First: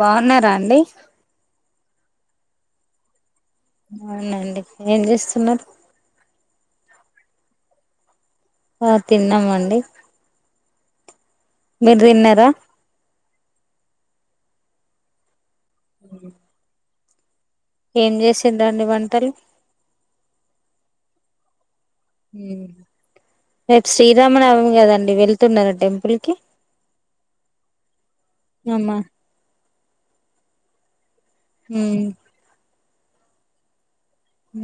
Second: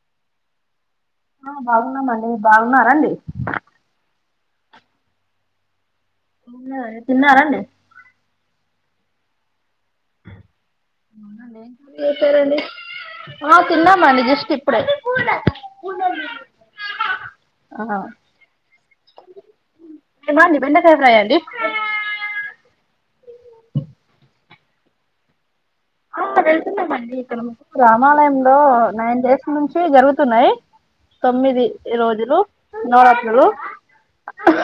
బాగున్నారా అండి ఆ బాగున్నామండి బాగున్నారండి అవునండి ఏం చేస్తున్నారు తిన్నారండి ఆ తిన్నామండి అవుండిం మీరు ళీ తిన్నారా అయిపోరండి ఆ తిన్నామండి జస్ట్ ఇప్పుడ పండడి ఆ ఏం చేసిండ్రండి వంటలు మడి బండకాయ ఫ్రై అండి రేపు శ్రీరామనవమీ కదండి వెళ్తున్నార మ వెళ్తున్నామండి ఇక్కడ ము రామాలయంలో అమ్మా నైన్ డేస్ నుంచి జరుగుతున్నాయి తొమ్మిది ఉమ్ రోజులు నవరాత్రులు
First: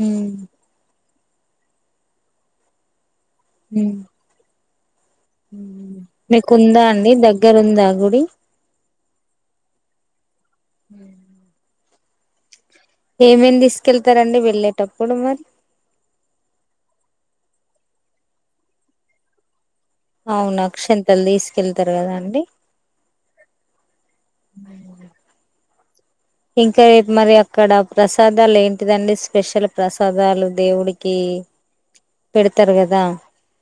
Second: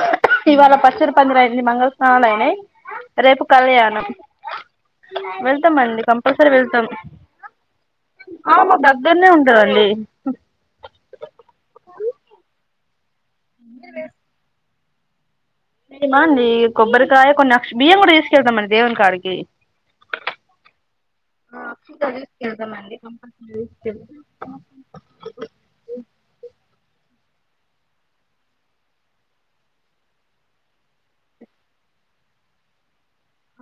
ఉమ్ ఇవాళ పచ్చర పందిర అయింది మంగళ స్నానాలు అయినాయి రేపు ఉమ్ కళ్యాణం వెళ్తామండి కంపల్సరీ మీకుందా వెళ్తాం అండి దగ్గరుందా గుడి మా దగ్గరనే ఉంటందండి అ ఏమేమి తీసుకెళ్తారండి వెళ్ళేటప్పుడు మరి మండి కొబ్బరికాయ కొన్ని అక్ష బియ్యం కూడా తీసుకెళ్తాంమండి దేవునీ కాడికి అవును అక్షంతలు తీసుకెళ్తారు కదా అండి తీసుకెళ్దామండి కంపల్సరీ [inaudible] ఇంకా రేపు మరి అక్కడ ప్రసాదాలు ఏంటిదండి స్పెషల్ ప్రసాదాలు దేవుడికి పెడతారు కదా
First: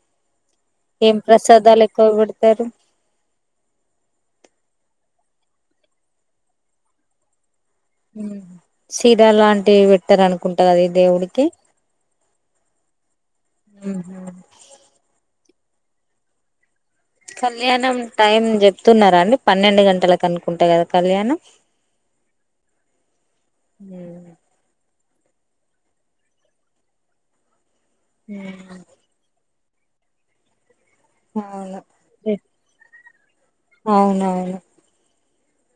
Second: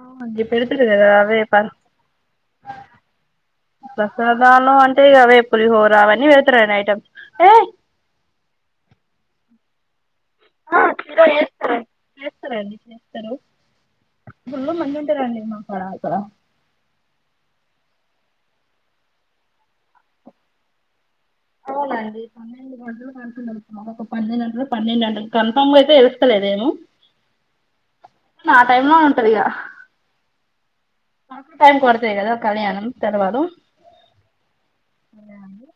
అవునండి పెడతారు కదా ఏం అవే ప్రసాదాలు ఎక్కువ పెడతారు ప్రసాదలు అంటే ఇక అవే పూలిహోర ఇంకా అవన్నీ పెడతారు ఐటమ్స్ ఏ శీరా లాంటివి పెట్టారు అనుకుంటా కద ఈ దేవుడికి చేస్తారండి చేస్తారు మ్మ్ హ్మ్ ఫుల్లు మంది [unintelligible] కళ్యాణం టైమ్ చెప్తున్నారా అండి పన్నెండు గంటలకి అనుకుంటా కదా కళ్యాణం అవునా అండి పన్నెండు గంటలు కంటకుండు మ ఒక పన్నెడుంటలు పన్నెండు కన్ఫామ్ అయితే తెలుస్తలేదేమో ఆ టైమ్ లో ఉంటది ఇక మా టైమ్ అవును కొడతువి కదా కళ్యాణం తర్వాలు అవునవును అవునా అండి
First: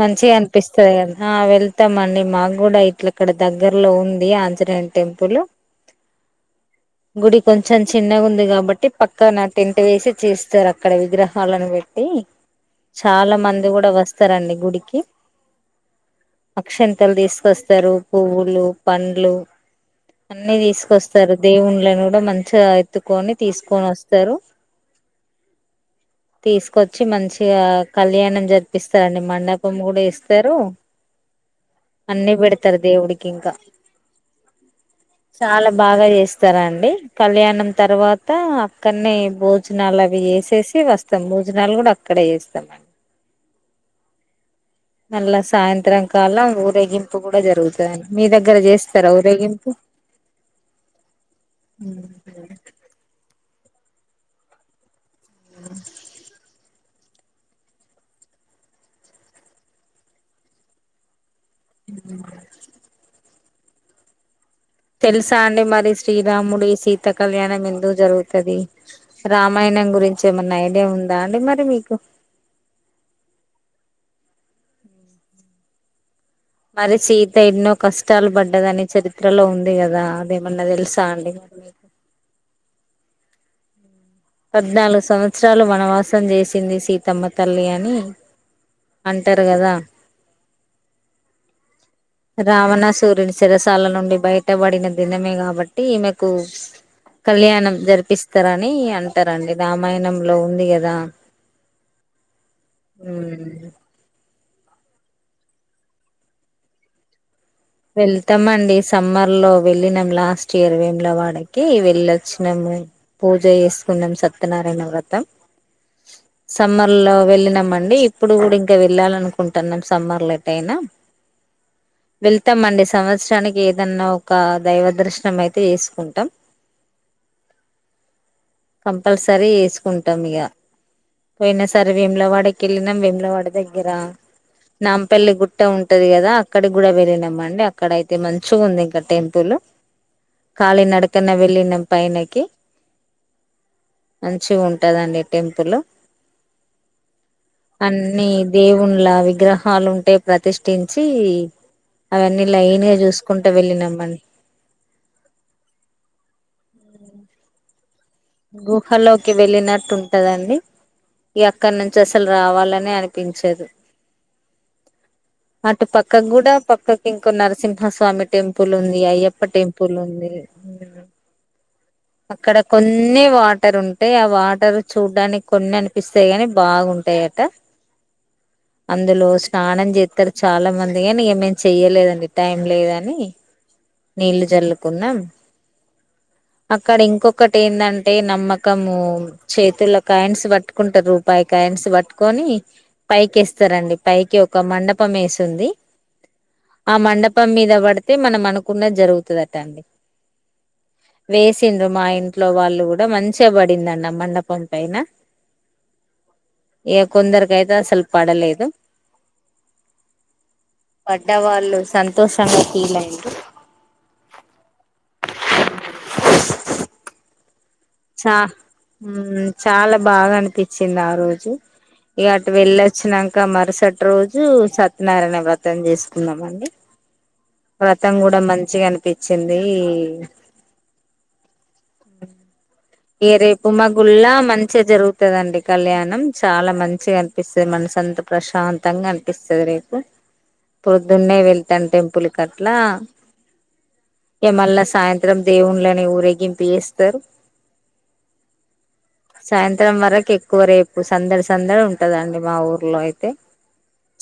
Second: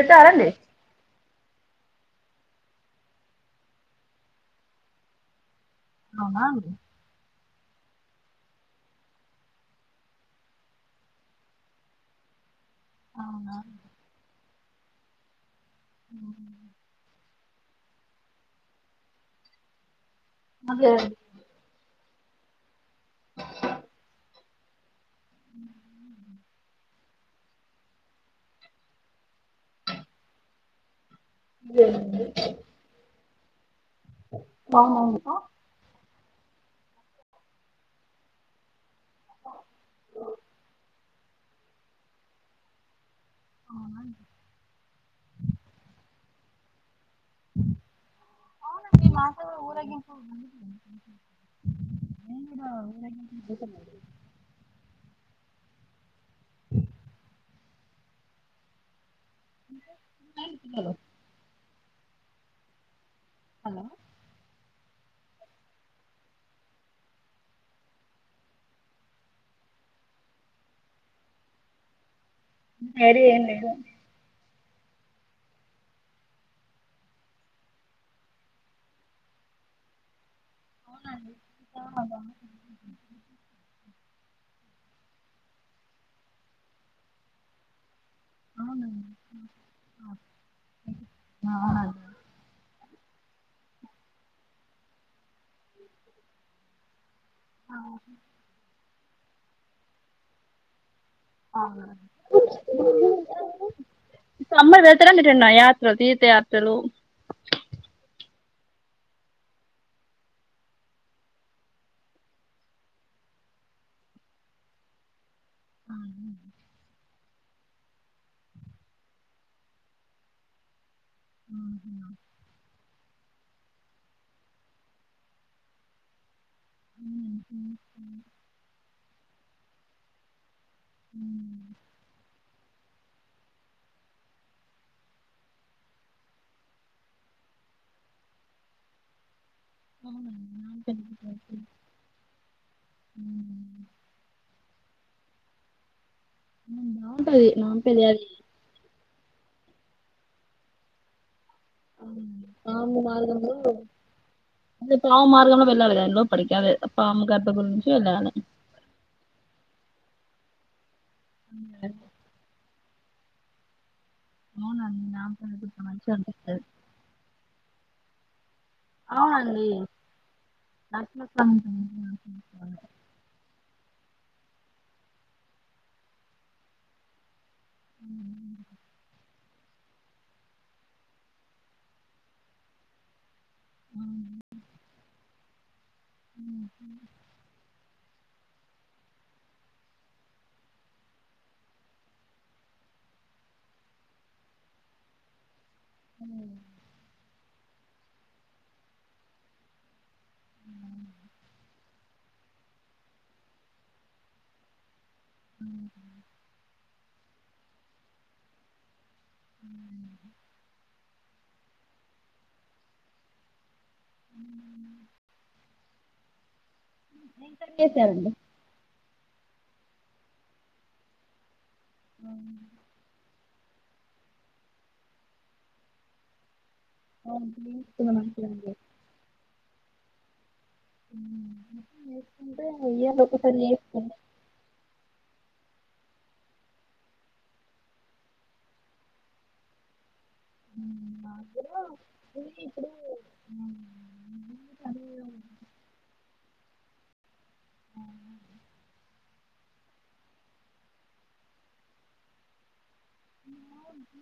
మంచిగా అనిపిస్తది అం ఆ వెళ్తామ అండి మాకు కూడా ఇట్లాక్కడ దగ్గర్లో ఉంది ఆంజనేయుని టెంపుల్ అవునా అండి గుడి కొంచెం చిన్నగా ఉంది కాబట్టి పక్కనా టెంట్ వేసి చేస్తారు అక్కడ విగ్రహాలను పెట్టి చాలా మంది కూడా వస్తారండి గుడికి అక్షంతలు తీస్ కొస్తరు పువులు పండ్లు అన్ని తీసుకొస్తరు దేవుని వాళని కూడా మంచిగా ఎత్తుకొని తీసుకొని వస్తారు తీసుకొచ్చి మంచిగా కళ్యాణం జరిపిస్తారండి మండప్ కును కూడా ఇస్తారు అన్ని పెడతారు దేవుడికి ఇంకా చాలా బాగా చేస్ స్తారా అండి కళ్యాణం తర్వాత అక్కడనే భోజనాలు అవి చేసేసి వస్తాము భోజనాలు కూడా అక్కడే చేస్తామండి అవునా అండీ నల్ల సాయంత్రంకల ఊరగింప్ ప్పు కూడా జరుగుతదండి మీ దగ్గర చేస్తార ఊరేగింపు మేం కూడా ఊరేగింపు జరుపు [unintelligible] డాడీ గిన్నె లో ఆ హలో తెలుసా అండి మరి శ్రీరాముడి శీత కళ్యాణం ఎందుకు జరుగుతది రామాయణ ణం గురించి ఏమన్నా ఐడియా ఉందా అండి మరి మీకు ఏది ఏం లేదు మరి సీత ఎన్నో కష్టాలు పడ్డదని చరిత్రలో ఉంది కదా అదే ఏమన్న తెలుసా అండీ వాళ్లకు పద్నాలుగు సంవత్సరాలు వనవాసం చేసింది సీతమ్మ తల్లి అని అవునండి అంటారు కదా అ ఆ అది అవునండి రావణసురుని సిరసాల నుండి బయట పడిన దినమే కాబట్టి ఈమెకు కళ్యాణం జరిపిస్తారని అంటారండి రామాయణంలో ఉంది కదా ఆవునండీ ఊ ఈ సమ్మర్ వెడతారండి ఎటన్న యాత్రలు తీర్థ యాత్రలు వెళ్తామండి సమ్మర్ లో వెళ్ళినాం లాస్ట్ ఇయర్ వేమలవాడకి వెళ్ళొచ్చినాం పూజ చేసుకున్నాం సత్యనారాయణ వ్రతం సమ్మర్ లో వెళ్ళనమండి ఇప్పుడు కూడా ఇంకా వెళ్ళాలనుకుంటున్నాం సమ్మర్లా ఎట్ అయినా ఊహు మండి సంవత్సరానికి ఏదన్నా ఒక దైవ దర్శనం అయితే చేసుకుంటాం ఊహు హు కంపల్సరీ వేసుకుంటాం ఇక పోయిన సరే వెములవాడ కి కిళ్ళినాం వెములవాడ దగ్గర నాంపల్లి గుట్ట ఉంటది కదా అక్కడికి కూడా వెళ్ళినాం మండి అక్కడ అయితే మంచిగుంది ఇంకా టెంపుల్ కాలీ నడకన వెళ్ళినం పయనకి మంచి ఉంటదండి టెంపుల్ బాగుంటది నాంపల్లి అది అన్నీ దేవున్ లావి గ్రహాలు ఉంటే ప్రతిష్ఠించి ఆమ్ అవన్నీ లైన్ గా పాము చూసుకుంటూ మార్గంలో వెళ్ళినామండి అంటే పావు మార్గంలో వెళ్ళాలి కదా లో ఇపడికదే పామ్ గర్భగుడి వెళ్ళాలి గుహలోకి వెళ్ళినట్టు ఉంటదండి ఇగ అక్కడ నుంచి అసలు రావాలని నే అనిపించదు అవునా [unintelligible] తరపున మంచి అనిపిస్తలేదు సింహస్వామి టెం పుల్ ఉంది అయ్యప్ప టెంపుల్ ఉంది అక్కడ ఆ కొం టే వాటర్ ఉంటే ఆ వాటర్ చూడ్డానికి కొన్ని అనిపిస్తాయి గాని బాగుంటాయట. అందులో స్ తానం చేత్తరు చాలా మంది గానీ ఏం మేము చెయ్యలేదండి టైం లేదని. నీళ్ళు జల్లుకున్నం అక్కడ ఇంకొక ఏంటంటే నమ్మకము చేతుల్లో కాయన్స్ పట్టుకుంటర్ రూపాయి కాయిన్స్ పట్టుకొనీ పైకేస్తరండి పైకి ఒక మండపం ఏసుంది. మ్ ప్పం మీద పడితే మనం అనుకున్నది జరుగుతుదట అండి వేసిండ్రు మా ఇం ట్లో వాళ్ళు గూడ మంచిగా పడిందండి మండపం పైన. మ్ హ్ కొందరికయితే అసలు పడలేదు. మ్ హ్ మ్ పడ్డవాళ్ళు సంతోషంగా ఫీల్ అయిండ్రు. [inaudible] [unintelligible] సారండి చా మ్మ్ చాల బాగ అనిపించింది ఆ రోజు. ఇగ అటు వెళ్ళొచ్చినంక మరుసటి రోజు సత్యనారాయణ వ్రతం చేసుకున్నమండి. వ్రతం కూడ మంచిగా అనిపించిందీ మ్మ్ వ్రతం చేసుకుంటే ఇగ రేపు మా గుడ్లా మంచిగా జరుగుతదండి. కళ్యాణం చాల మంచిగా అనిపిస్తది మనసు అంత ప్రశాంతంగా అనిపిస్తది రేపు. పొద్దున్నే వెళ్తం టెంపుల్ కట్లా ఇగ మళ్ల సాయంత్రం దేవుండ్లని ఊరేగింపు చేస్తరు. సాయంత్రం వరకు ఎక్కువ రేపు సందడి సందడి ఉంటదండి మా ఊర్లో అయి తే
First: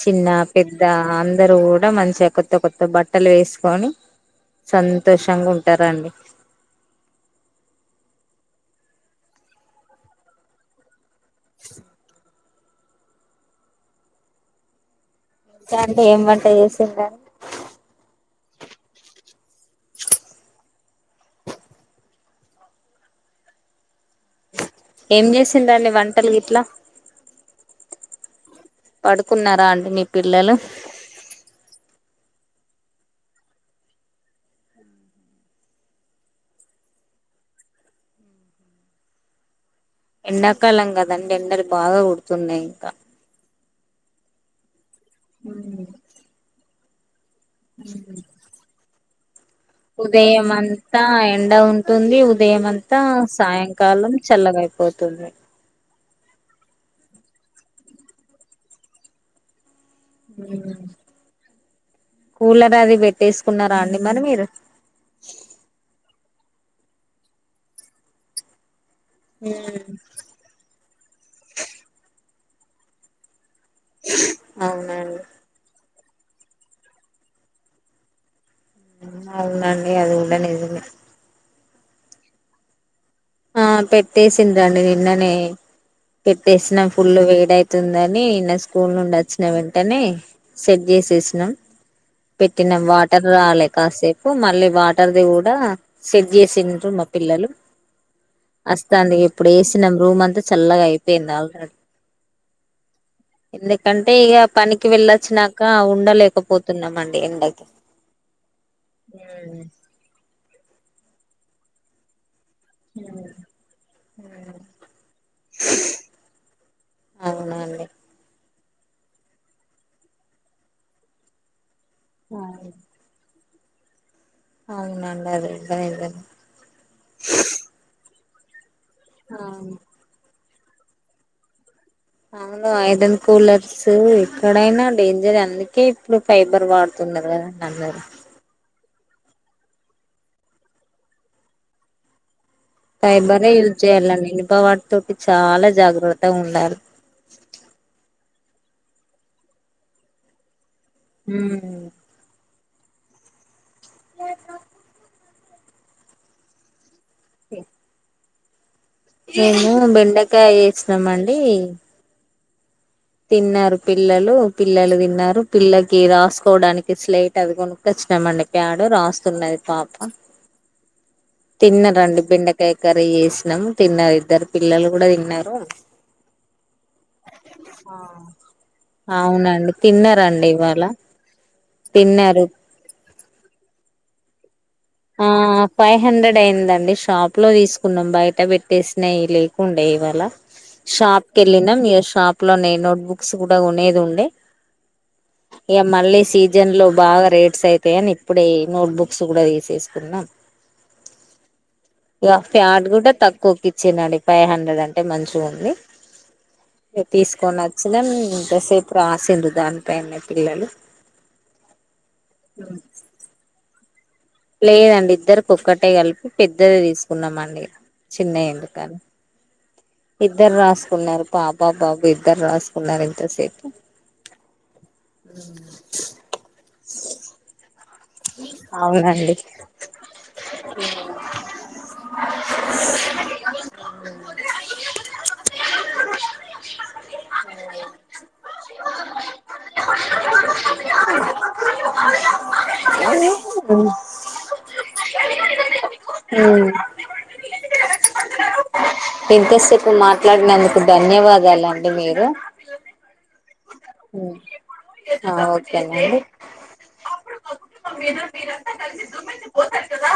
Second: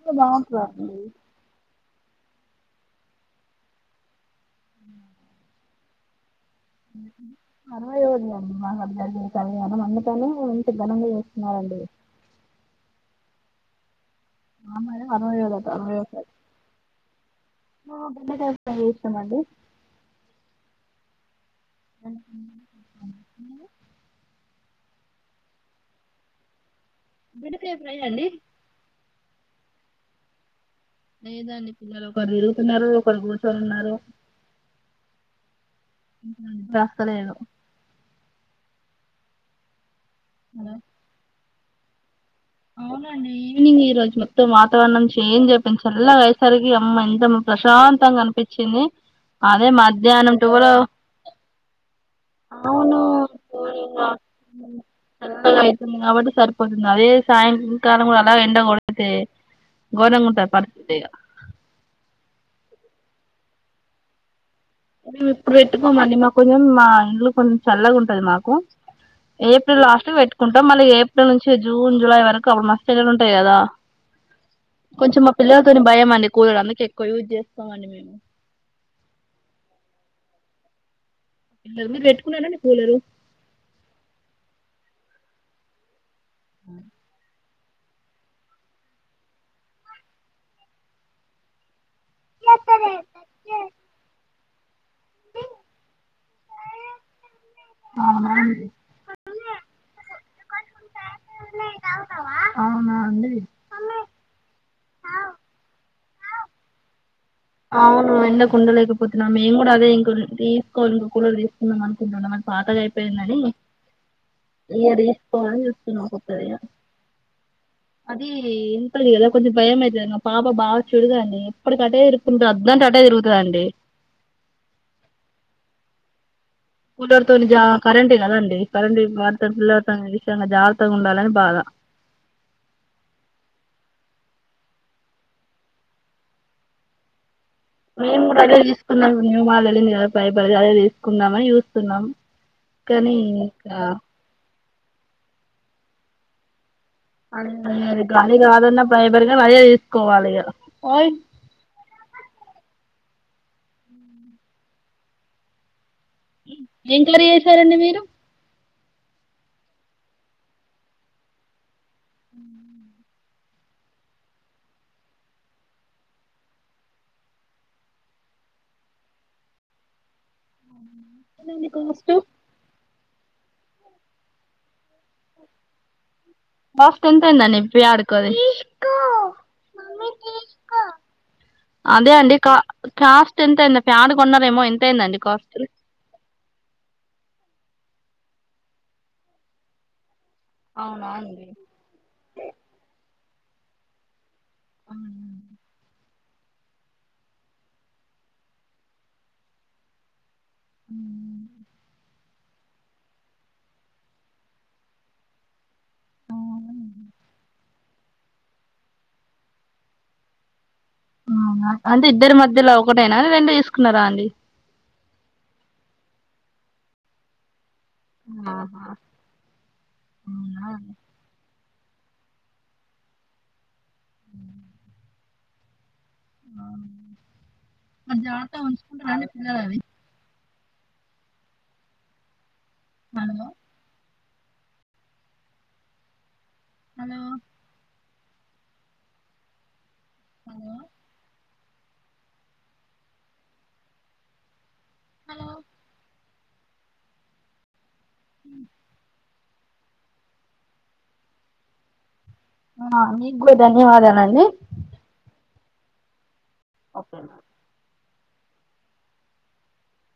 చిన్న పెద్ద బాగుంటదండి అందరు కూడ మంచిగా కొత్త కొత్త బట్టలు వేసుకొని సంతోషంగా ఉంటరండి. మ్ హు [unintelligible] అందుకనీ ఇంత ఘనంగా చే స్తున్నారండి ఇంకా అంటే ఏం వంట చేసిండ్రని [unintelligible] ట్రై చేస్తమండి [inaudible] [inaudible] ఏం చేసిండండి వంటలు గిట్లా బెండకాయ ఫ్రై అండి పడుకున్నారా అండి మీ పిల్లలు లేదండి పిల్లలు ఒకరు తిరుగుతున్నరు, ఒకరు కూర్చోని ఉన్నరు. బస్త లేదు అలా ఎండాకాలం కదండి ఎండలు బాగా కొడుతున్నయి ఇంకా. ఈనింగ్ ఈరోజు మొత్తం వాతావరణం చేంజ్ అయిపోయింది, చల్లగా అయ్యేసరికి అమ్మ ఎంత ప్రశాంతంగా అనిపించింది. అదే మధ్యాహ్నం టువెల్వ్ ఉదయమంతా ఎండ ఉంటుంది ఉదయంమంతా సాయంకాలం చల్లగై పోతుంది [unintelligible] కాబట్టి సరిపోతుంది అదే సాయంకాలం అలా ఎండ కొడితే? ఘోరంగా ఉంటది మ్ పరిస్థితి ఇగ కూలర్ అది పెట్టేసుకున్నారా అండి మరి మీరు. మేము ఇప్పుడు పెట్టుకోమండి మాకు కొంచెం మా ఇండ్లు కొంచెం చల్లగా ఉంటది మాకు. ఏప్రిల్ లాస్ట్ కు పెట్టుకుంటం మళ్ళీ ఏప్రిల్ నుంచి జూన్, జులై వరకు అప్పుడు మస్తు ఎండలు ఉంటయి కదా. కొంచెం అవునండి మా పిల్లలతోని భయం అండి కూలర్ అందుకే ఎక్కువ యూజ్ చేసుకోమండి మేము. అవునండి అది కూడ నిజమే ఆ పిల్లరు మీరు పెట్టుకున్నరండి కూలరు ఆ పెట్టేసింది అండి నిన్ననే పెట్టేసిన ఫుల్లు వేడై వస్తుందని నా స్కూల్ నుండి వచ్చిన వెంటనే సెట్ చేసేసినాం పెట్టిన వాటర్ రాలే కాసేపు మళ్ళీ వాటర్ ది కూడా సెట్ చేసిర్రు మా పిల్లలు అస్తంది ఇగ ఇప్పుడు వేసినాం రూమ్ అంతా చల్లగా అయిపోయింది ఆల్రెడీ అవునా అండి అంటే ఇక పనికి వెళ్ళొచ్చాక ఉండలేకపోతున్నాంమండి ఎండకి అవును ఎండకు ఉండలేకపోతున్నాం మేము కూడా అదే ఇంకో తీసుకోవాలి ఇంకో కూలర్ తీసుకుందాం అనుకుంటున్నాం పాతది అయిపోయిందని ఈ ఇయర్ తీసుకోవాలి అని చూస్తున్నాం కొత్తది ఇగ అవునా అండి ఈ ఇనుపది కదా కొంచెం భయం అయితది న మా పాప బాగా చడుద అండి ఎప్పటికట్టే కుంద అద్దంటే అటే తిరుగుతాదండి [unintelligible] సందీప్ వాటర్ అవును పిల్లర్ పైన ఇష్టంగా జాగ్రత్తగా ఉండాలని బాధ అవును ఐరన్ కూలర్స్ ఎక్కడైనా డేంజర్ అందుకే ఇప్పుడు ఫైబర్ వాడుతు ఉన్నది కదా మేము కూడా అదే తీసుకున్నాం న్యూ మాడల్ వెళింది కదా పై పడి అదే తీసుకుందామని చూస్తున్నాం కానీ ఫైబర్ ఏ ఇక యూజ్ చేయాలండి ఇనుప వాటితో చాలా జాగ్రత్త ఉండాలి అదే అ అది గాలి కాదన్నా ఫైబర్ గా అదే తీసుకోవాలి ఇక హ [unintelligible] ఏం కర్రీ చేసారండి మీరు మేము బెండకాయ ఏసినమండి [inaudible] తిన్నారు పిల్లలు పిల్లలు తిన్నారు పిల్లకి రాసుకోవడానికి స్లైట్ అవి కొనుక్కొచ్చా ఇష్టమండి ప్యాడు రాస్తున్నది పాప [inaudible] తిన్నరండి బెండకాయ కర్రీ ఏసి తన్నాము తిన్నారు ఇద్దరు పిల్లలు కూడా తిన్నారు ఫాస్ట్ ఎంత అయిందండి ప్యాడ్ కు అది అవునండి తిన్నారండి ఇవ్వాలా అదే అండి కా కాస్ట్ ఎంత అయింది ప్యాడ్ కొన్నారేమో ఎంత అయిందండి ఆ కాస్ట్ ఫైవ్ హండ్రెడ్ అయిందండి షాప్ ప్పు లో తీసుకున్నాం బయట పెట్టేసినాయి లేకుండే ఇవాళ షాప్ కెళ్ళినం మీ షాప్ లోనే నోట్ బుక్స్ కూడా కొనేది ఉండే ఇగ మళ్ళీ సీజన్ లో బాగా రేట్స్ అయితాయని ఇప్పుడే నోట్బుక్స్ కూడా తీసేసుకున్నాం [inaudible] ఇగ ఫ్యాడ్ కూడా తక్కువకి ఇచ్చినడు ఫైవ్ హండ్రెడ్ అంటే మంచిగా ఉంది ఇక తీసుకొని వచ్చినం ఇంతసేపు రాసిరు దానిపైనే పిల్లలు అవునా అంటే ఇద్దరి మధ్యలో ఒకటేనా రెండు తీసుకున్నారా అండి లేదండి ఇద్దరికి ఒక్కటే కలిపి పెద్దది తీసుకున్నామండి చిన్నయి ఆహా ఎందుకని ఇద్దరు అవునా, రాసుకున్నారు పాప బాబు ఇద్దరు రాసుకున్నారు ఇంతసేపు [inaudible] మరి జాగ్రత్తగా ఉంచుకుంటారండి అవునండి పిల్లలు అది [inaudible] హలో [unintelligible] హలో [inaudible] [unintelligible] హలో ఉమ్ ఇంతసేపు మాట్లాడినందుకు ధన్యవాదాలండి మీరు ఆ మీకు ధన్యవాదలండీ ఏంది ఓకేనా మీరు మీరంతా కలిసి దుమ్మెత్తి పోషారు కదా